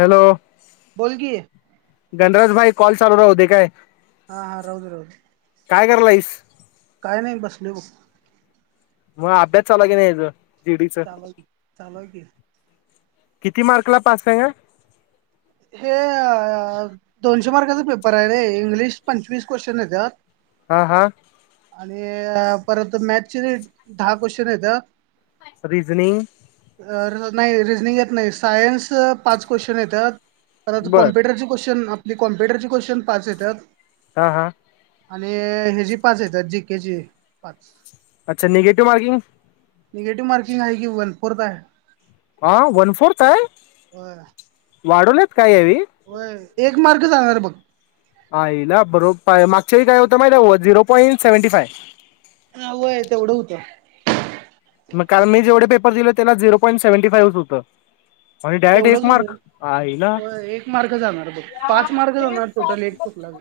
Hello बोल की गणराजभाई कॉल चालू राहू दे काय? हा हा राहुदे राहुदे काय करायलीस काय नाही बसलोय भाऊ मग अभ्यास चालू य की नाही तुझ चालू चालू आहे की किती मार्क ला पास हाय य? हे दोनशे मार्काचा पेपर आहे रे इंग्लिश पंचवीस क्वेशचन येत हा हा आणि परत मॅथचे दहा क्वेश्चन येत रिजनिंग नाही रिजनिंग येत नाही सायन्स पाच क्वेश्चन येतात तर बर कॉम्प्युटरचे क्वेशन की कॉप्युटरचे क्वेश्चन पाच येत्यात. हा हा! आणि हे जी पाच येत्यात, जी के ची पाच. अच्छा निगेटिव्ह मार्किंग? निगेटिव्ह मार्किंग हाय की वन फोरत हाय. हा वन फोर्थ हाय? वाढवल्यात? व्हय एक एक मार्क जाणार बघ आईला बरोब, मागच्या वेळी काय होतं माहि झिरो पॉईंट सेव्हंटी फाय. ह वय तेवढं होत. मग काल मी जेवढे पेपर दिलेत त्याला झिरो पॉईंट सेव्हनटी फाईवच होतं. आणि डायरेक्ट एक तेवढंच मार्क होतं. आयला. होय एक मार्क जाणार बघ पाच मार्क जाणार टोटल एक चुकला की.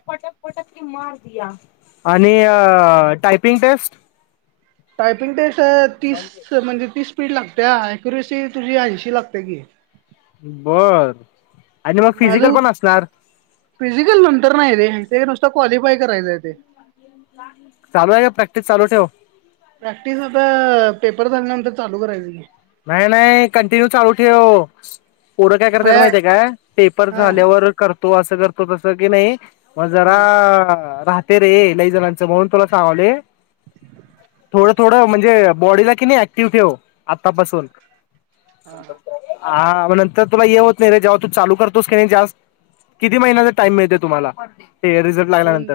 आणि टायपिंग टेस्ट? टायपिंग टेस्ट त तीस म्हणजे तीस स्पीड लागत्या अक्युरसी तुझी ऐंशी लागत्या की. बर आणि मग फिजिकल माझं पण असणार फिजिकल नंतर्न हाय रें. ते नुसतं क्वालिफाय करायचं हाय ते. चालू हाय का? प्रॅक्टिस चालू ठेव. प्रॅक्टिस आता पेपर झाल्यानंतर चालू करायच की. नाही नाही कंटिन्यू चालू ठेव. पुढं काय करत्यात खळ्या माहितीय काय? पेपर हा हम्म झाल्यावर कर तो असं करतो तसं की नइ म जरा राहते रे लई जणांच म्हणून तुला सांगालोय थोडं थोडं म्हणजे बॉडीला किनय ऍक्टिव ठेव. तपासून हा तर तुला हे होत नाही रे जेव्हा तू चालू करतोस की नइ जास्त, किती महिन्याचा टाइम मिळतोय तुम्हाला? ते रिझल्ट दोन लागल्यानंतर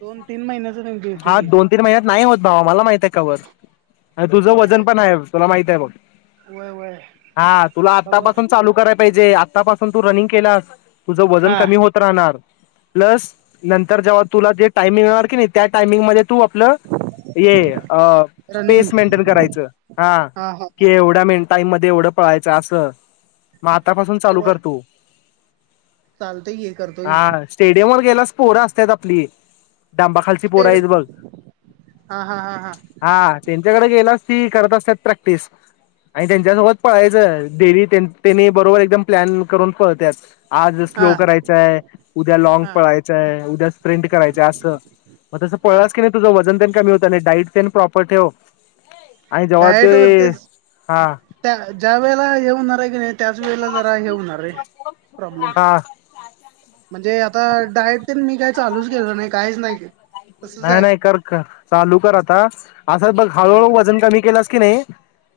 दोन तीन महिन्याच त्यांची होते हा की दोन तीन महिन्यात नाही होत बाबा मला माहित हाय कवर आणि तुझं वजन पण हाय तुला माहित हाय बघ. वय वय हा तुला बघत आतापसून चालू करा पाहिजे. आतापासून तू रनिंग केलास तुझं वजन हा कमी होत राहणार प्लस नंतर जेव्हा तुला ते टाय मिळणार की नाही त्या टायमिंगमध्ये तू आपलं हे, अ रनिंग स्पेस मेंटेन करायचं हा. हा कि हा एवढा मिन टाईम मधे एवढं पळायचं असं. म आतापासून चालू सवय करतो. चालतय ये करतोय स्टेडियमवर गेलास पोर असत्यात आपली. डांबाखालची पोर स्टेड आहेत बघ हा हा हा हा त्यां. त्याकडे गेलास ती करत असत्यात प्रॅक्टिस. आणि त्यांच्यासोबत पळायचं, डेली त्यांनी बरोबर एकदम प्लॅन करून पळत्यात. आज हा स्लो करायचय उद्या लॉग हा पळायचय उद्या स्प्रिंट करायचय असं मग तसं हा पळलास की नाही तुझं वजन पण कमी होतं आणि डाईट स्किन प्रॉपर ठेव. आणि जव्हा डायट ते तेच हा त्या ज्या वेळेला येऊनार. आहे की नाही त्याच वेळेला जरा हे होणार रे प्रॉब्लेम हा! म्हणजे आता डायट मी काही चालूच केलं नाही काहीच नाही. तसच नाही आहे नाही, कर कर, चालू कर आता असं पण हा हळूहळू वजन कमी केल असं किनई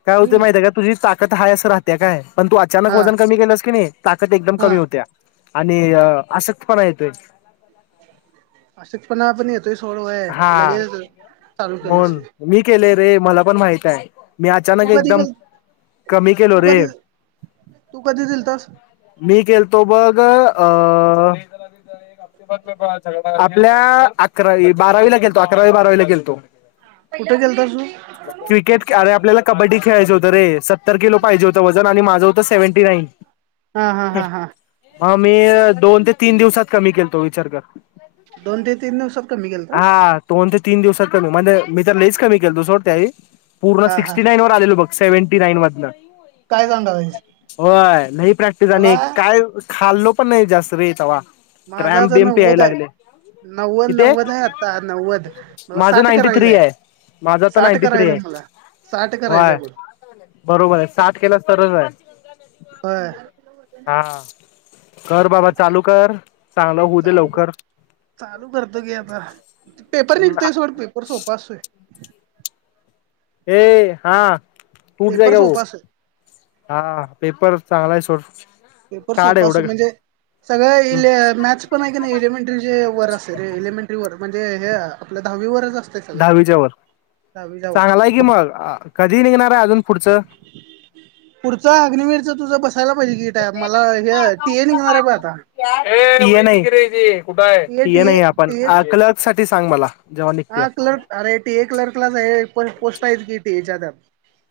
काय होते हम्म माहिती का तुझी ताकत. हाय सर हत्या काय. पण तू अचानक हा वजन कमी केलंस की नाही ताकद एकदम हा कमी होत्या. आणि आशक्त पणा येतोय. अशे पण आपण येतोय सोडवाया हा लगेल चालू केलं अस ते मला पण माहित आहे. मी अचानक कधी एकदम गेल कमी केलो तू रे कधी तू कधी गेलतास मी केलतो बघ. ग अ [unintelligible] आपल्या अकरावी बारावीला गेलतो, अकरावी बारावीला गेलतो. कुठे गेलतास तू क्रिकेट अरे आपल्याला कबड्डी. घ्यायचं होत रे स. तर केल पाहिजे होंत वजन आणि माझं द सेवंटी नाईन हा हा हा हा. हा मी दोन ते तीन दिवसात कमी केलतो विचार कर. दोन ते तीन दिवसात कमी केलतास हा दोन ते तीन दिवसात [inaudible] म्हणजे मी तर लईच कमी केलतो सोड त्यावेळी पूर्ण हा हा सिक्सटी नाईनवर आलेलो बग. सेव्हंटी नाईन मधन काय सांगालायस होय न्हाई प्रॅक्टिस मला आणि काय खाल्लो पण नाई जास्त रे तवा माझा क्रॅम्प आता नव्वद हायं. नव्वद नव्वद आहे आता नव्वद मला माझ साठ नाईंटी थ्री करायचंय हाय. माझा तर साठ नाईंटी थ्री करायचंय हय. मला साठ करायचंय व्हय. बघ बरोबर हय साठ केलस तरच हाय होय हा. कर बाबा चालू कर चांगलं हु दे चालू कर लवकर. चालू [inaudible] पेपर निघतुय सोड. पेपर सोपा असतोय. ये हा पेपर सोपा [unintelligible] असतोय हा पेपर चांगला हाय सोड. पेपर काढ सोपा अस एवढं म्हणजे सगळं हम्म लिया मॅथस पण हाय की नाई एलिमेंट्रीचे वर अस सरे एलिमेंटरी वर म्हणजे हे आपल दहावीवरच दहावीच्या वर. चांगलाय कि मग आ कधी निघणाराय अजून? पुढचं पुढच अग्निवीरच तुझं बस असायला पाहिजे की टायम मला हे टी ए निघणार हाय ब आता. [unintelligible] कुठ हाय? टी ए ती टी ए न्हाय आपण टी ए आकल ते सांग मला जेव्हा निघत्या हा क्लर्क अरे टी ए क्लर्कलाच हाय पण पोस्ट आहेच की टी एच्या त्या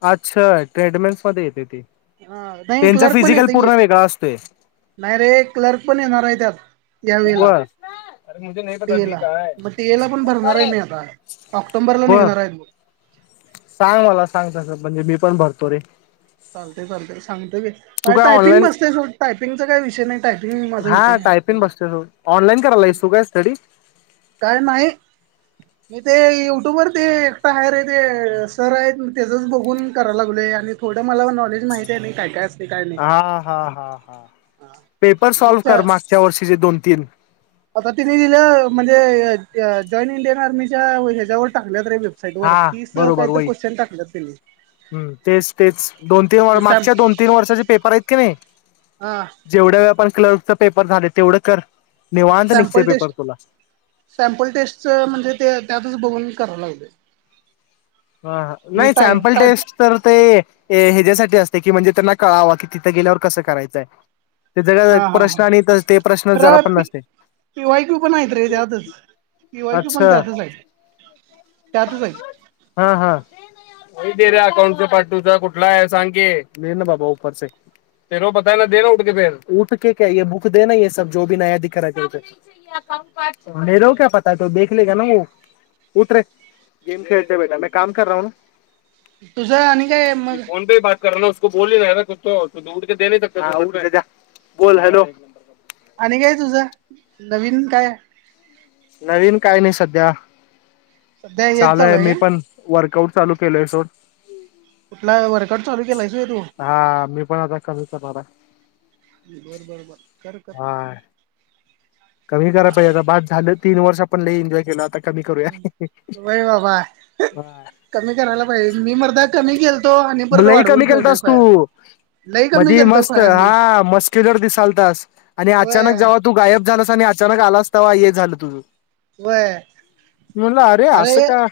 अच्छा ट्रेडमेन्स मध्ये येतय ते. ह नाई क्लर्क पण येतय कि. असतोय नाई अरे क्लर्क पण येणार हाय त्यात या वेळला बर अरे मुझे नाही पता दी टीएला कहा है. मग टीएला पण भरणार हाय मी आता ऑक्टोंबरला बर निघणार हायत बग सांग मला सांग तसं म्हणजे मी पण भरतो रे चालतय चालतय सांगतो कि. तू काय टायपिंग ऑनलाईन बसतय सोड टायपिंगचा काय विषय नाई टायपिंग माझं हुतंय हा टायपिंग हम्म बसतोय तू ऑनलाईन करायलायस तू काय स्टडी काय न्हाई. मी ते युट्यूब वर ते एकट हाय रे ते सर आहेत तेजच बघून कराय लागलोय आणि थोडं मला नॉलेज माहिती आहे नाही काय काय असते काय नाही. हा-हा-हा-हा पेपर सॉल्व कर मी मागच्या वर्षीचे दोन. तीन. आता तिने दिलं म्हणजे जॉईन इंडियन आर्मीच्या ह्याच्यावर टाकले रे वेबसाईट वर हा तीस बरोबर काहीतर वई् क्वेश्चन टाकल्यात त्यांनी हम तेच तेच दोन तीन सॅम मागच्या दोन तीन वर्षाचे पेपर आहेत की नाही हा जेवढ्या वे आपण क्लर्क पेपर झालेत तेवढं कर. निवांत निघते सॅम्पल पेपर टेस्ट तुला सॅम्पल टेस्टचं म्हणजे त्यातच बघून कराय लागलोय. हा नाही सॅम्पल टायप टेस्ट तर ते हेच्यासाठी असते की म्हणजे त्यांना कळावं, की तिथं गेल्यावर कसं करायचंय. ते जग हा हा प्रश्न हा आणि त ते प्रश्न च जरा खरं पण नसतय. पी पिवाय कू पण त्यातच हाईत. त्यातच हाईत. [unintelligible] [unintelligible] तुझं आणि काय ये मग? फोन पे ही बात [unintelligible] आणि काय तुझं नवीन काय? नवीन काय नाही सध्या. सध्या हेच चालू चालुय आहे मी का पण वर्कआउट चालू केलोय सोड. कुठला वर्कआउट चालू केलायस व्हय तु? बाबा बर-बर-बर कर-कर. पण लई एन्जॉय केला आता कमी करूया. व्हय बाबा कमी करायला पाहिजे. मी मरदा कमी केलतो आणि म परत लई कमी वाढवून ठेवलोय केलतास तू, खोळ्या लई कमी मधी केलतो मस्त खोळ्या मी हा मस्क्युलर दिसालतास आणि अचानक व्हय जेव्हा तू गायब झालास आणि अचानक आलास तवा हे झालं तुझं व्हय मी म्हणल अरे असं का?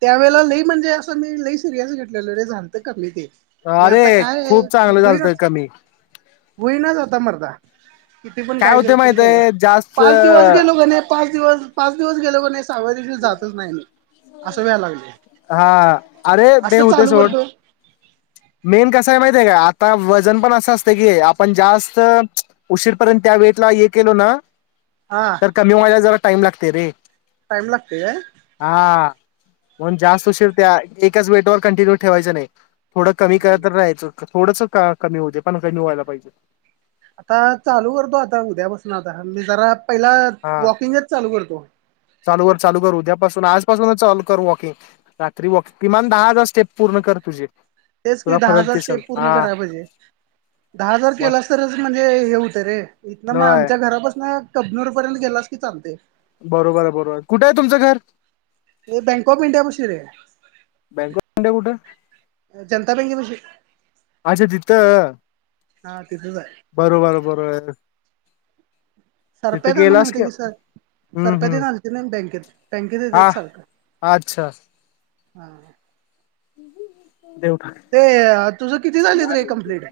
त्यावेळेला लई म्हणजे असं मी लई सिरियस घेतलेलं रे झालतं कमी ते नइ अरे आता काय खूप चांगलं झालतं हुईनाच कमी. होईनाच आता मार्दा. किती पण काय काही जरी होते पण केलास माहितय जास्त पाच दिवस गेलो की नय पाच दिवस, पाच दिवस गेलो की नइ सहाव्या दिवशी जातच नाही आम्ही असं व्याय लागलंय. हा अरे ते हुतय सोड. करतो मेन कसं हाय माहिती हाय काय आ आता वजन पण असं असतं की आपण जास्त उशीरपर्यंत त्या वेटला हे केलो ना हा तर कमी वयात जरा टाइम लागतय रे टाइम लागतोय काय? हा. म्हणून जास्त उशीर त्या एकच वेट वर कंटिन्यू ठेवायच नाही थोडं कमी करतच रायचं थोडस का कमी होऊ दे पण कमी व्हायला पाहिजे आता चालू करतो आता उद्यापासून आता मी जरा पहिला हा. वॉकिंगच चालू करतो चालू कर चालू कर उद्यापासून आजपासूनच चालू कर वॉकिंग रात्री वॉकिंग किमान दहा हजार स्टेप पूर्ण कर तुझे तेच की तुला दहा फरक हजार दिसल स्टेप हा पूर्ण करायला पाहिजे दहा हजार मग केलास तरच म्हणजे हे होतं रे इथन मग होय आमच्या घरापासन कबनूर पर्यंत गेलास की चालते बरोबर आहे बरोबर कुठे आहे तुमचं घर हे बँक ऑफ इंडिया पशी रे बँक कुठं जनता बँके पशी [unintelligible] अच्छा तिथं हा तिथंच आहे. बरोबर बरोबर सरप्या तिथं त्यांना गेलास माहिती आहे की सांग हम्म सरपया तेन हम्म आलती ना बँकेत बँकेत हा येतात सारखं अच्छा हा देव ते तुझ किती झालीत रे कमप्लीट?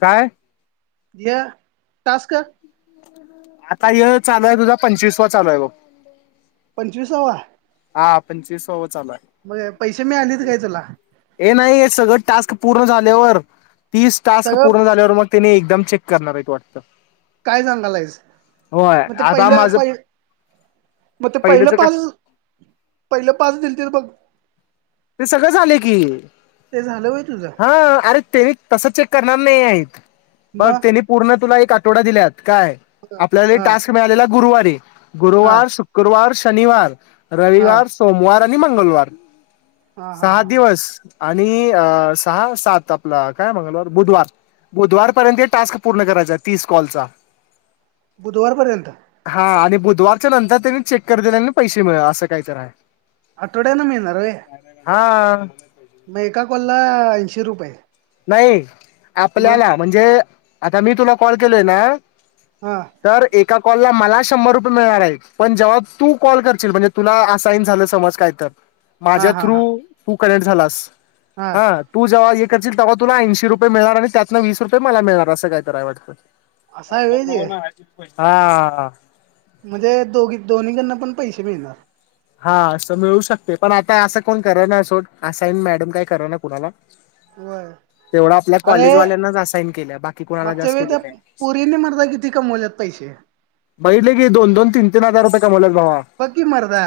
काय हे टास्क आता य चालू आहे तुझा पंचवीस वा चालू आहे बघ पंचवीसावा हा पंचवीसावा चालू आहे मग पैसे मिळालेत काय तुला? हे नाही हे सगळं टास्क पूर्ण झाल्यावर तीस टास्क सगळं पूर्ण झाल्यावर मग तेनी एकदम चेक करणार हाईत वाटतं काय सांगालायच होय मग ते आता पहिलं माझं पहि मग ते पहिलं पहिलंच काय पाच पहिलं पाच दिलतीत बघ ते सगळं झाले की ते झालं व्हय तुझं हा अरे तेनी तस चेक करणार [unintelligible] बघ मग त्यानी पूर्ण तुला एक आठ टोडा दिल्यात काय आपल्याला हा टास्क मिळालेला? गुरुवारी हा हा गुरुवार शुक्रवार श शनिवार हा रविवार, सोमवार नी मंगलवार हा हा सहा हा दिवस आणि अअ सहा सात आपला काय मंगलवार बुधवार बुधवार पर्यंत टास्क पूर्ण करायचाय तीस कॉलचा बुधवार पर्यंत हा आणि बुधवारच्या नंतर त्यांनी चेक करतील आणि पैसे मिळ असं काही तर आहे. आठवड्यान मिळणार होय. हा मग एका कॉला ऐंशी रुपये नाही. मग आपल्याला म्हणजे आता मी तुला कॉल केलोय ना हा तर एका कॉलला मला शंभर रुपये मिळणार आहेत पण जेव्हा तू कॉल करशील म्हणजे तुला असाईन झालं समज काय तर हा माझ्या हा हा थ्रू कनेेक्ट झालास हा तू जेव्हा एक तील तवा तुला ऐंशी रुपये मिळणार आणि त्यातनं वीस रुपये मला मिळणार अस काय तर हाय वाटतं. असं काय आहे करू व्हय ते नको हाईत तेच पै हा म्हणजे दोघी दोन्हीकडन पण पैसे मिळणार. हा असं मिळू शकतय पण आता असं कोण करना असाईन मॅडम काय करना कुणाला व्हय तेवढा आपल्या अरे कॉलेजवाल्यांनाच असाईन केल्या बाकी कोणाला मागच्या जास्त वेळ केले त्या नाही पोरींनी म्हणता किती कमवल्येत पैसे बघितलं की दोन दोन तीन तीन हजार रुपये कमवल्या बग की मर्दा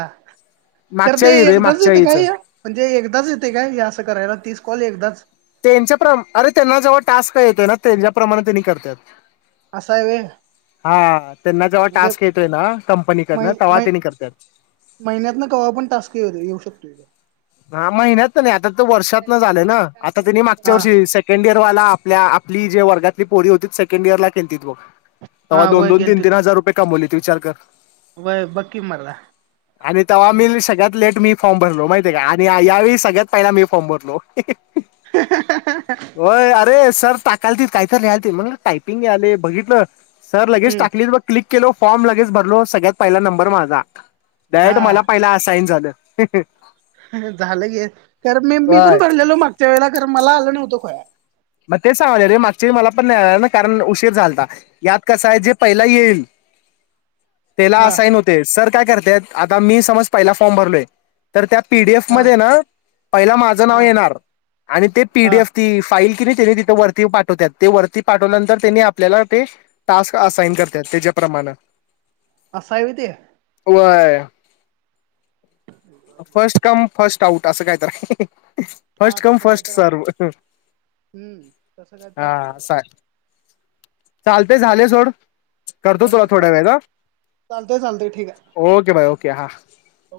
खरं मागच्या ते वेळी रे एकदाच मागच्या येतय वेळीचं काय म्हणजे एकदाच येतय काय हे असं करायला. तीस कॉल एकदाच त्येंच्या प्र अरे त्यांना जेव्हा टास्क येतोय ना त्यांज्याप्रमाणे त्यांनी करतात. असा आहे व्हय हा त्यांना जेव्हा म्हणजे टास्क येतोय ना मै कंपनीकडनं तेव्हा मै त्यांनी करतात. महिन्यातन कवा पण टास्क येऊ शकतोय तो. हा महिन्यातन नाय आता वर्षातन झालं ना आता त्यांनी मागच्या हा वर्षी सेकंड इयरवाला पल्या आपली जे वर्गातली पोरी होती सेकंडइयरला केलतीत बघ तवा हा दोन वय दोन तीन केलतीत तीन हजार रुपये कमवलीत. विचार कर वय बघ की मर्दा आणि तवा मी बी सगळ्यात लेट मी फॉर्म भरलो माहित [inaudible] आणि यावेळी सगळ्यात पहिला मी फॉर्म भरलो. व्हय अरे सर टाकालतील कायतर लिहालते मग टायपिंग यायलय बघितलं सर लगेच हम्म टाकली बघ क्लिक केलो फॉर्म लगेच भरलो सगळ्यात पयला नंबर माझा डारेक्ट मला पहिला आसाईन झालं. ह ह हं हं झालं घे. तर मी मी पण होय भरलेलो मागच्या वेळेला ख तर मला आलं नव्हतं खुळ्या मग तेच सांगालोय रे मागच्या मला पण नाही आला ना कारण उशीर झालता यात कसं आहे जे पहिला यील तेला हा असाइन होते सर काय करत्यात? पी डी एफ हा मध्ये हाय ना पहिला माझं नाव हा येणार आणि ते पी डी हा एफ ती फाईल तेनी तिथ वरती पाठवत्यात ते वरती पाठवल्यानंतर तेन्ही आपल्याला ते टास्क असाईन करत्यात तेज्याप्रमाण. आसं हाय व्हई ते? व्हय. First come first. टाऊट असं कायतर हं हं हं हा फस्ट कम तसं काय फस्ट तर सर्वं असणार हं. हम्म. तस कायतर असणार वाटत. चालतय झालय सोड. करतो तुला बरं थोड्या वेळेत चालतंय चालतंय चालतंय ठीक आहे हं ओके बाय ओके हा. ओके.